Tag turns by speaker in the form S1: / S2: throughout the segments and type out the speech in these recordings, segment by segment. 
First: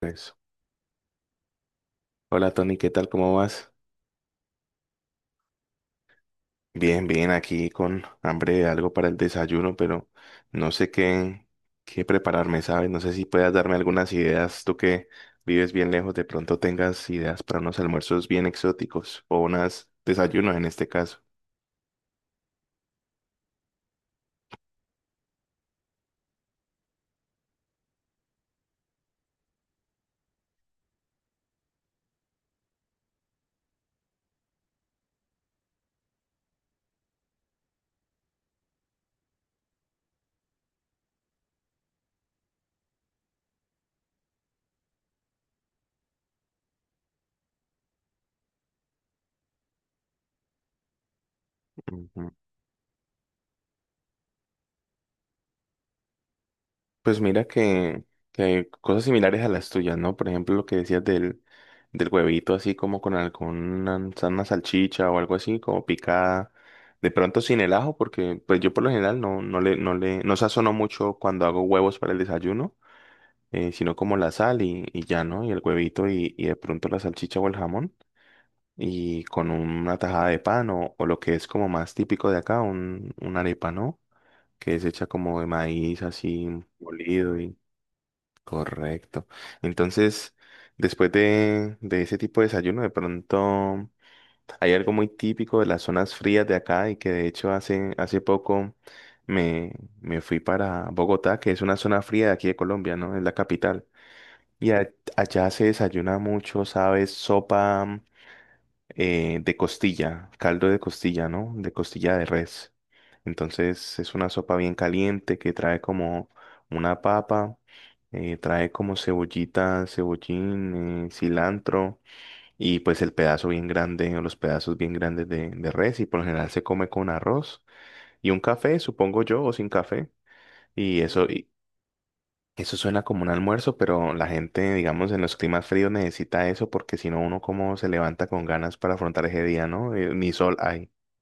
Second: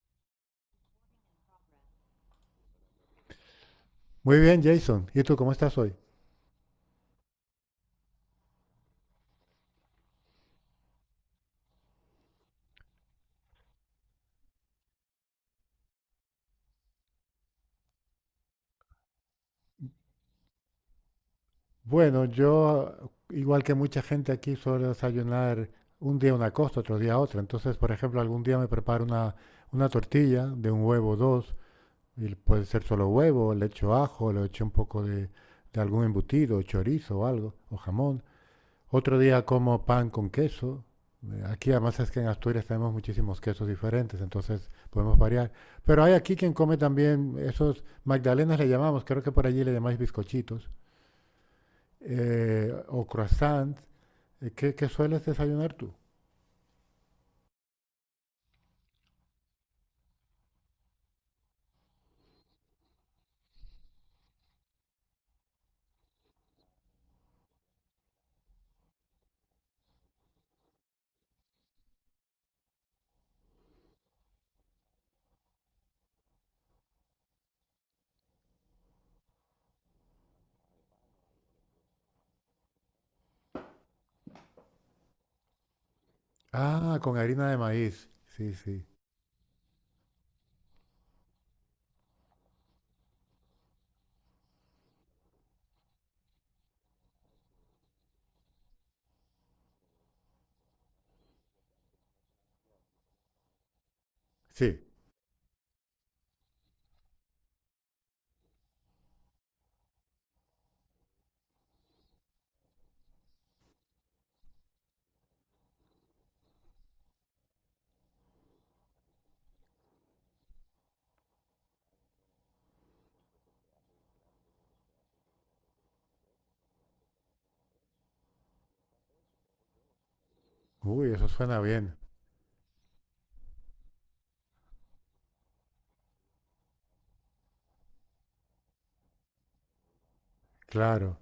S1: Pues, hola Tony, ¿qué tal? ¿Cómo vas?
S2: Muy bien, Jason. ¿Y tú cómo estás hoy?
S1: Bien, bien, aquí con hambre de algo para el desayuno, pero no sé qué, qué prepararme, ¿sabes? No sé si puedas darme algunas ideas, tú que vives bien lejos, de pronto tengas ideas para unos almuerzos bien exóticos o unos desayunos en este caso.
S2: Bueno, yo, igual que mucha gente aquí, suelo desayunar un día una cosa, otro día otra. Entonces, por ejemplo, algún día me preparo una tortilla de un huevo o dos, y puede ser solo huevo, le echo ajo, le echo un poco de algún embutido, chorizo o algo, o jamón. Otro día como pan con queso. Aquí además es que en Asturias tenemos muchísimos quesos diferentes, entonces podemos variar. Pero hay aquí quien come también esos magdalenas le llamamos, creo que por allí le llamáis bizcochitos, o croissants. ¿Qué sueles desayunar tú?
S1: Pues mira que cosas similares a las tuyas, ¿no? Por ejemplo, lo que decías del huevito así como con alguna una salchicha o algo así, como picada, de pronto sin el ajo, porque pues yo por lo general no, no sazono mucho cuando hago huevos para el desayuno, sino como la sal y ya, ¿no? Y el huevito y de pronto la salchicha o el jamón y con una tajada de pan o lo que es como más típico de acá, un, una arepa, ¿no? Que es hecha como de maíz así
S2: Ah, con
S1: molido
S2: harina de
S1: y...
S2: maíz. Sí, sí.
S1: Correcto. Entonces, después de ese tipo de desayuno, de pronto hay algo muy típico de las zonas frías de acá y que de hecho hace poco me, me fui para Bogotá, que es una zona fría de aquí de Colombia, ¿no? Es la capital. Y
S2: Sí.
S1: a- Allá se desayuna mucho, ¿sabes? Sopa, de costilla, caldo de costilla, ¿no? De costilla de res. Entonces es una sopa bien caliente que trae como una papa, trae como cebollita, cebollín, cilantro y pues el pedazo bien grande o los pedazos bien grandes de res y por lo general se come con arroz y un café, supongo yo, o sin café. Y
S2: Uy,
S1: eso,
S2: eso suena bien.
S1: eso suena como un almuerzo, pero la gente, digamos, en los climas fríos necesita eso porque si no uno como se levanta con ganas para afrontar ese día, ¿no? Ni sol hay.
S2: Claro.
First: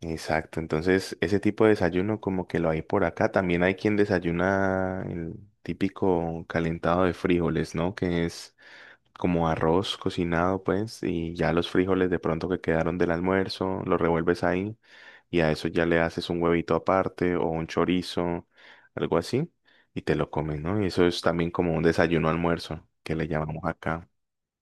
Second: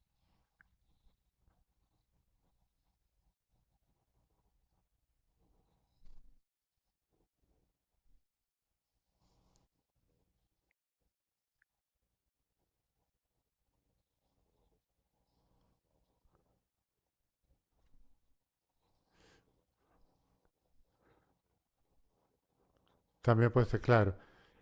S1: Exacto, entonces ese tipo de desayuno como que lo hay por acá. También hay quien desayuna el típico calentado de frijoles, ¿no? Que es como arroz cocinado, pues, y ya los frijoles de pronto que quedaron del almuerzo, los revuelves ahí y a eso ya le haces un huevito aparte o un chorizo, algo así, y te lo comes, ¿no? Y eso es también como un desayuno almuerzo, que le
S2: También
S1: llamamos
S2: puede ser
S1: acá
S2: claro.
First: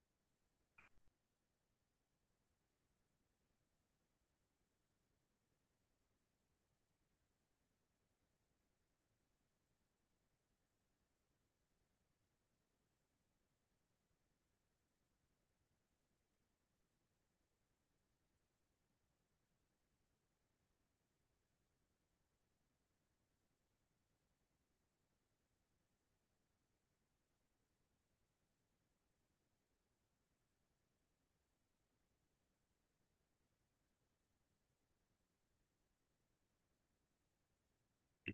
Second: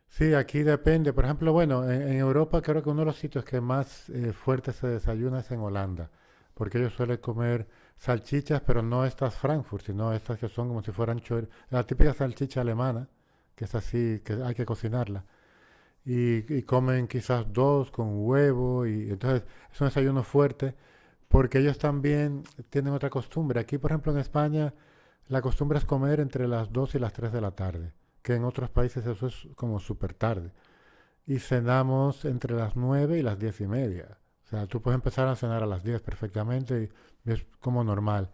S2: Sí, aquí depende. Por ejemplo, bueno, en Europa creo que uno de los sitios que más fuerte se desayuna es en Holanda, porque ellos suelen comer salchichas, pero no estas Frankfurt, sino estas que son como si fueran la típica salchicha alemana, que es así, que hay que cocinarla. Y comen quizás dos con huevo, y entonces es un desayuno fuerte, porque ellos también tienen otra costumbre. Aquí, por ejemplo, en España, la costumbre es comer entre las 2 y las 3 de la tarde, que en otros países eso es como súper tarde y cenamos entre las 9 y las diez y media. O sea, tú puedes empezar a cenar a las 10 perfectamente y es como normal.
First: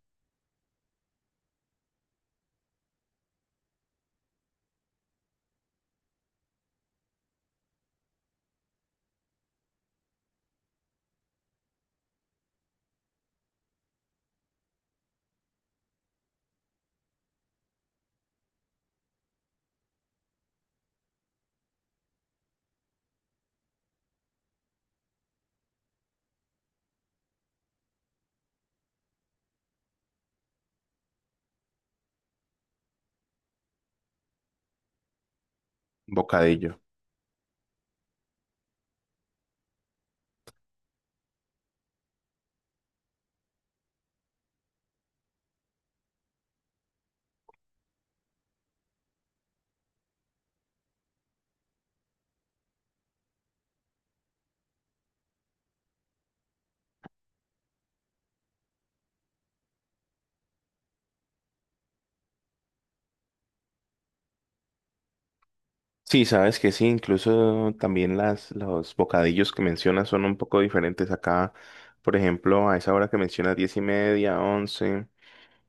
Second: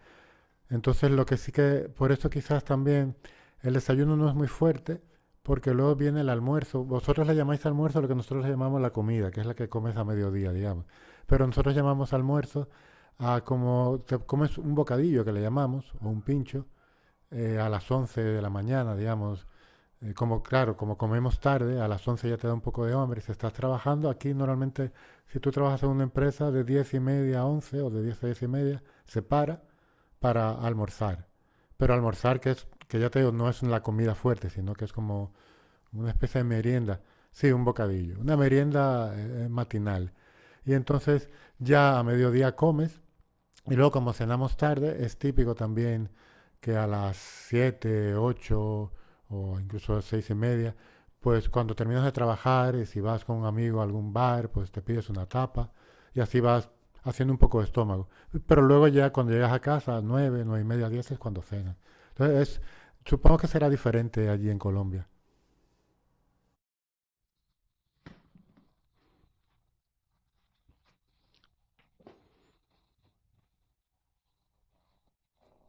S2: Entonces, lo que sí que, por eso quizás también el desayuno no es muy fuerte, porque luego viene el almuerzo. Vosotros le llamáis almuerzo a lo que nosotros le llamamos la comida, que es la que comes a mediodía, digamos. Pero nosotros llamamos almuerzo a como te comes un bocadillo, que le llamamos, o un pincho, a las 11 de la mañana, digamos, como claro, como comemos tarde, a las 11 ya te da un poco de hambre, si estás trabajando, aquí normalmente si tú trabajas en una empresa de 10 y media a 11 o de 10 a 10 y media, se para almorzar. Pero almorzar que es, que ya te digo, no es la comida fuerte, sino que es como una especie de
S1: bocadillo.
S2: merienda. Sí, un bocadillo, una merienda matinal. Y entonces ya a mediodía comes y luego, como cenamos tarde, es típico también que a las 7 8 o incluso seis y media, pues cuando terminas de trabajar y si vas con un amigo a algún bar, pues te pides una tapa y así vas haciendo un poco de estómago. Pero luego ya cuando llegas a casa, nueve, nueve y media, diez es cuando cenas. Entonces, supongo que será diferente allí en Colombia.
S1: Sí, sabes que sí, incluso también las, los bocadillos que mencionas son un poco diferentes acá. Por ejemplo, a esa hora que mencionas diez y media, once.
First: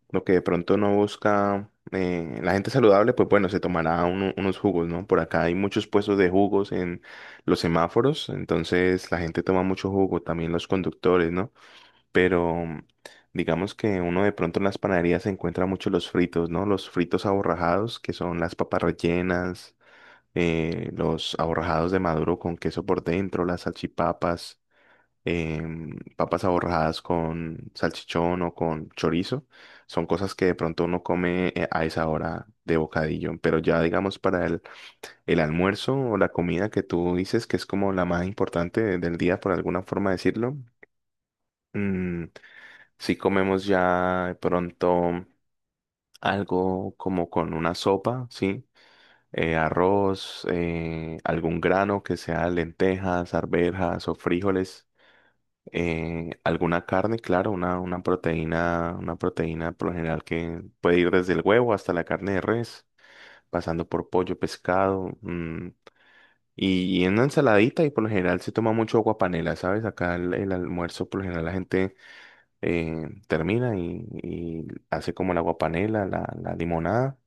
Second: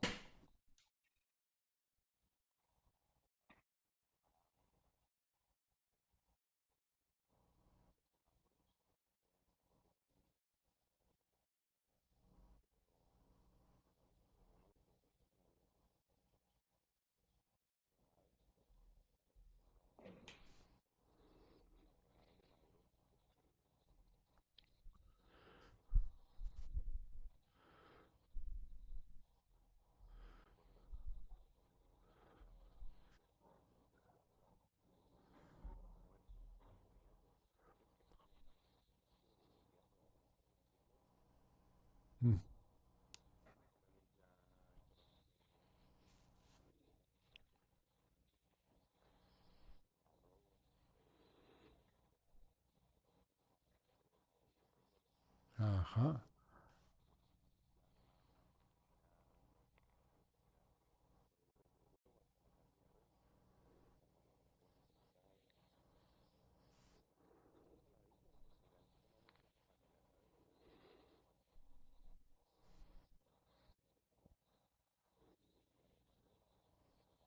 S1: Lo que de pronto no busca la gente saludable, pues bueno, unos jugos, ¿no? Por acá hay muchos puestos de jugos en los semáforos, entonces la gente toma mucho jugo, también los conductores, ¿no? Pero digamos que uno de pronto en las panaderías se encuentra mucho los fritos, ¿no? Los fritos aborrajados, que son las papas rellenas, los aborrajados de maduro con queso por dentro, las salchipapas, papas aborradas con salchichón o con chorizo. Son cosas que de pronto uno come a esa hora de bocadillo, pero ya digamos para el almuerzo o la comida que tú dices que es como la más importante de- del día, por alguna forma decirlo,
S2: Mm,
S1: si comemos ya de pronto algo como con una sopa, ¿sí? Arroz, algún grano que sea lentejas, arvejas o frijoles.
S2: ajá,
S1: Alguna carne, claro, una proteína por lo general que puede ir desde el huevo hasta la carne de res, pasando por pollo, pescado, mm, y una ensaladita y por lo general se toma mucho agua panela, ¿sabes? Acá el almuerzo por lo general la gente termina y hace como el agua panela, la limonada.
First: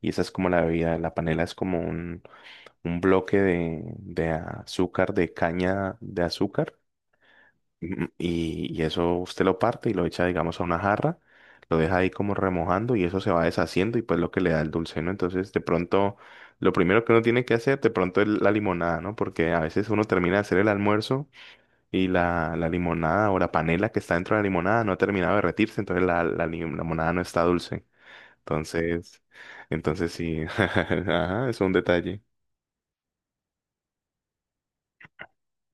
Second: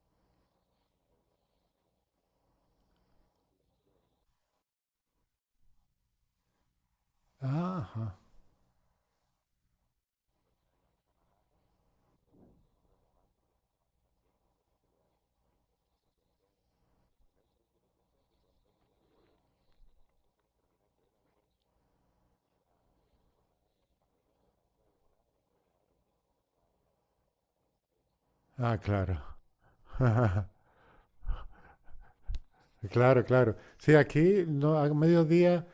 S1: Y esa es como la bebida. La panela es como un bloque de azúcar, de caña de azúcar. Mm,
S2: ajá.
S1: y eso usted lo parte y lo echa, digamos, a una jarra, lo deja ahí como remojando y eso se va deshaciendo y pues lo que le da el dulce, ¿no? Entonces, de pronto, lo primero que uno tiene que hacer, de pronto es la limonada, ¿no? Porque a veces uno termina de hacer el almuerzo y la limonada o la panela que está dentro de la limonada no ha terminado de derretirse, entonces la limonada no está dulce.
S2: Ah, claro.
S1: Entonces, entonces sí, ajá, es un detalle.
S2: Claro, claro. Sí, aquí no, a mediodía.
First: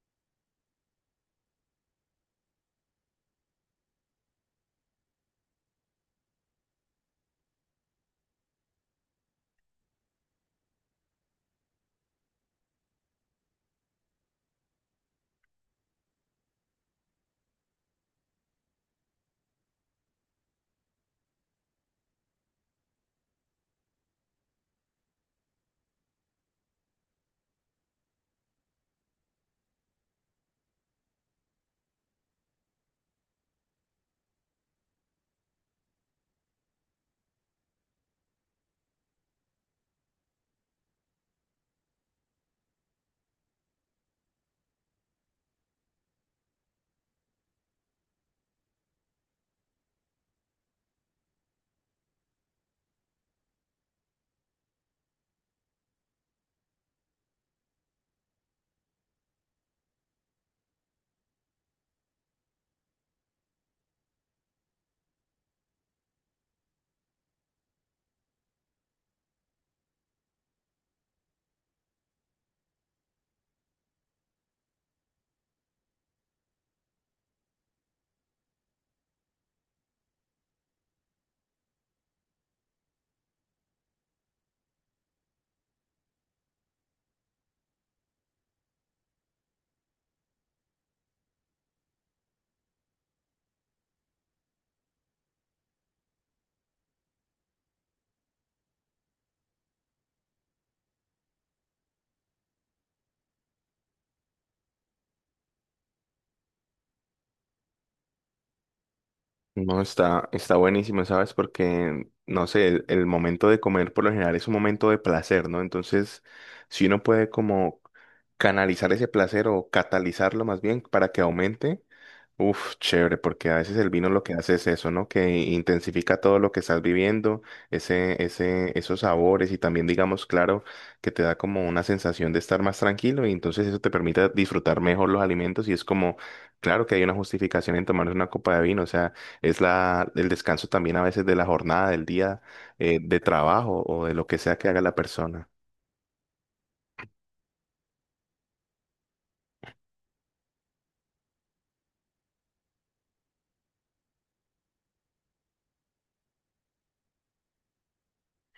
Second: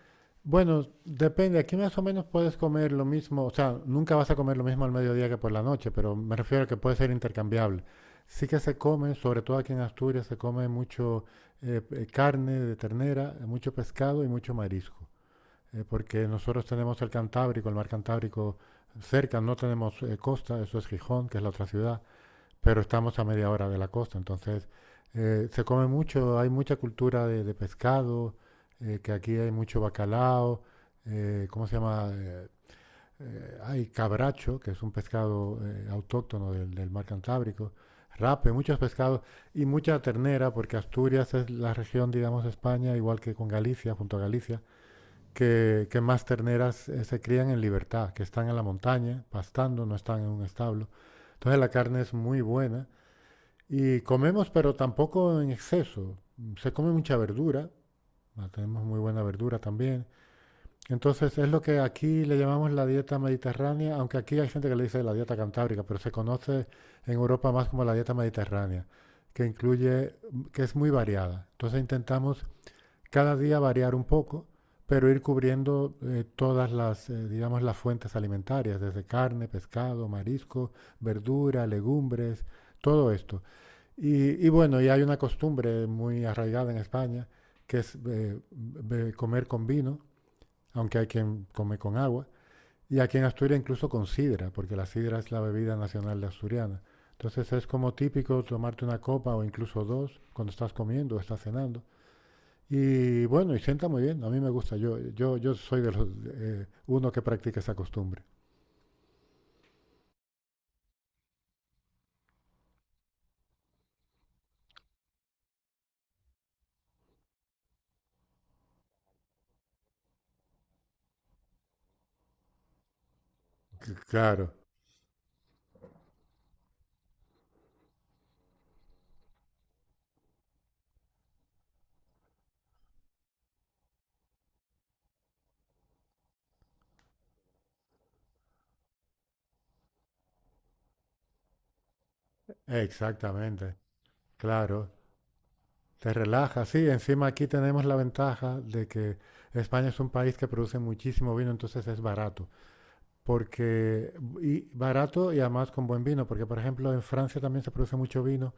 S2: Bueno, depende. Aquí más o menos puedes comer lo mismo, o sea, nunca vas a comer lo mismo al mediodía que por la noche, pero me refiero a que puede ser intercambiable. Sí que se come, sobre todo aquí en Asturias, se come mucho carne de ternera, mucho pescado y mucho marisco, porque nosotros tenemos el Cantábrico, el mar Cantábrico cerca, no tenemos costa, eso es Gijón, que es la otra ciudad, pero estamos a media hora de la costa. Entonces se come mucho, hay mucha cultura de pescado, que aquí hay mucho bacalao. ¿Cómo se llama? Hay cabracho, que es un pescado autóctono del mar Cantábrico, rape, muchos pescados y mucha ternera, porque Asturias es la región, digamos, de España, igual que con Galicia, junto a Galicia, que más terneras se crían en libertad, que están en la montaña, pastando, no están en un establo. Entonces la carne es muy buena y comemos, pero tampoco en exceso. Se come mucha verdura, ah, tenemos muy buena verdura también. Entonces es lo que aquí le llamamos la dieta mediterránea, aunque aquí hay gente que le dice la dieta cantábrica, pero se conoce en Europa más como la dieta mediterránea, que incluye, que es muy variada. Entonces intentamos cada día variar un poco, pero ir cubriendo todas las, digamos, las fuentes alimentarias, desde carne, pescado, marisco, verdura, legumbres, todo esto. Y bueno, y hay una costumbre muy arraigada en España, que es comer con vino, aunque hay quien come con agua. Y aquí en Asturias incluso con sidra, porque la sidra es la bebida nacional de asturiana. Entonces es como típico tomarte una copa o incluso dos cuando estás comiendo o estás cenando. Y bueno, y sienta muy bien, a mí me gusta, yo soy de los, uno que practica esa costumbre.
S1: No, está, está buenísimo, ¿sabes? Porque, no sé, el momento de comer por lo general es un momento de placer, ¿no? Entonces, si uno puede como canalizar ese placer o catalizarlo más bien para que aumente, uf, chévere, porque a veces el vino lo que
S2: Claro,
S1: hace es eso, ¿no? Que intensifica todo lo que estás viviendo, ese, esos sabores y también, digamos, claro, que te da como una sensación de estar más tranquilo y entonces eso te permite disfrutar mejor los alimentos y es como, claro que hay una justificación en tomar una copa de vino, o sea, es la, el descanso también a veces de la jornada, del día, de
S2: exactamente,
S1: trabajo o de lo que sea que haga
S2: claro.
S1: la persona.
S2: Te relaja, sí. Encima aquí tenemos la ventaja de que España es un país que produce muchísimo vino, entonces es barato. Porque, y barato y además con buen vino, porque por ejemplo en Francia también se produce mucho vino,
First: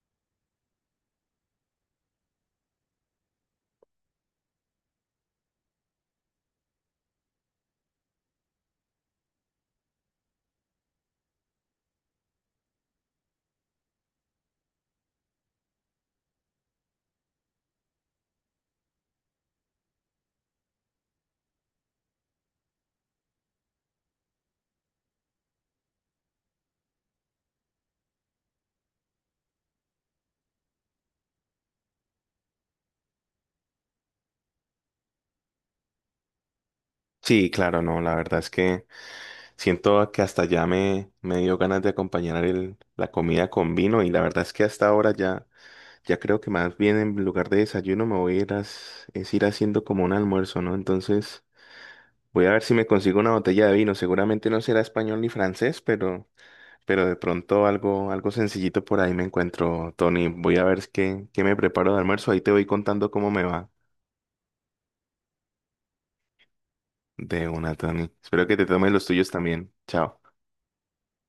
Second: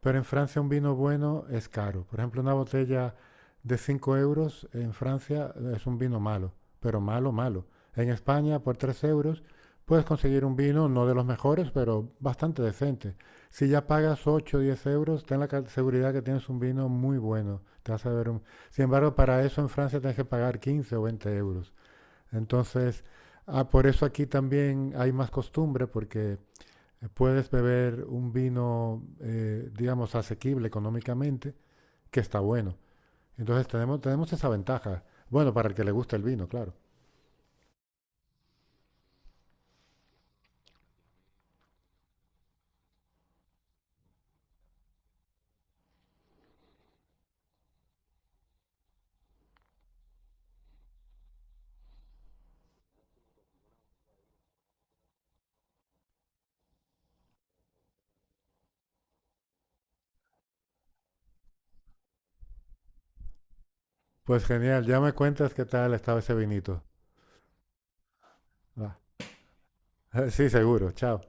S2: pero en Francia un vino bueno es caro. Por ejemplo, una botella de 5 euros en Francia es un vino malo, pero malo, malo. En España, por 3 euros, puedes conseguir un vino, no de los mejores, pero bastante decente. Si ya pagas ocho o 10 euros, ten la seguridad que tienes un vino muy bueno. Te vas a ver un- Sin embargo, para eso en Francia tienes que pagar 15 o 20 euros. Entonces, ah, por eso aquí también hay más costumbre, porque puedes beber un vino, digamos, asequible económicamente, que está bueno. Entonces tenemos esa ventaja. Bueno, para el que le gusta el vino, claro.
S1: Sí, claro, no, la verdad es que... Siento que hasta ya me dio ganas de acompañar el- la comida con vino y la verdad es que hasta ahora ya, ya creo que más bien en lugar de desayuno me voy a ir, es ir haciendo como un almuerzo, ¿no? Entonces voy a ver si me consigo una botella de vino. Seguramente no será español ni francés, pero de pronto algo, algo sencillito por ahí me encuentro, Tony. Voy a ver qué, qué me preparo de almuerzo. Ahí te voy contando cómo me va
S2: Pues genial, ya me cuentas qué tal estaba ese vinito.
S1: de una, Tony. Espero que te tomes
S2: Va.
S1: los tuyos también. Chao.
S2: Sí, seguro, chao.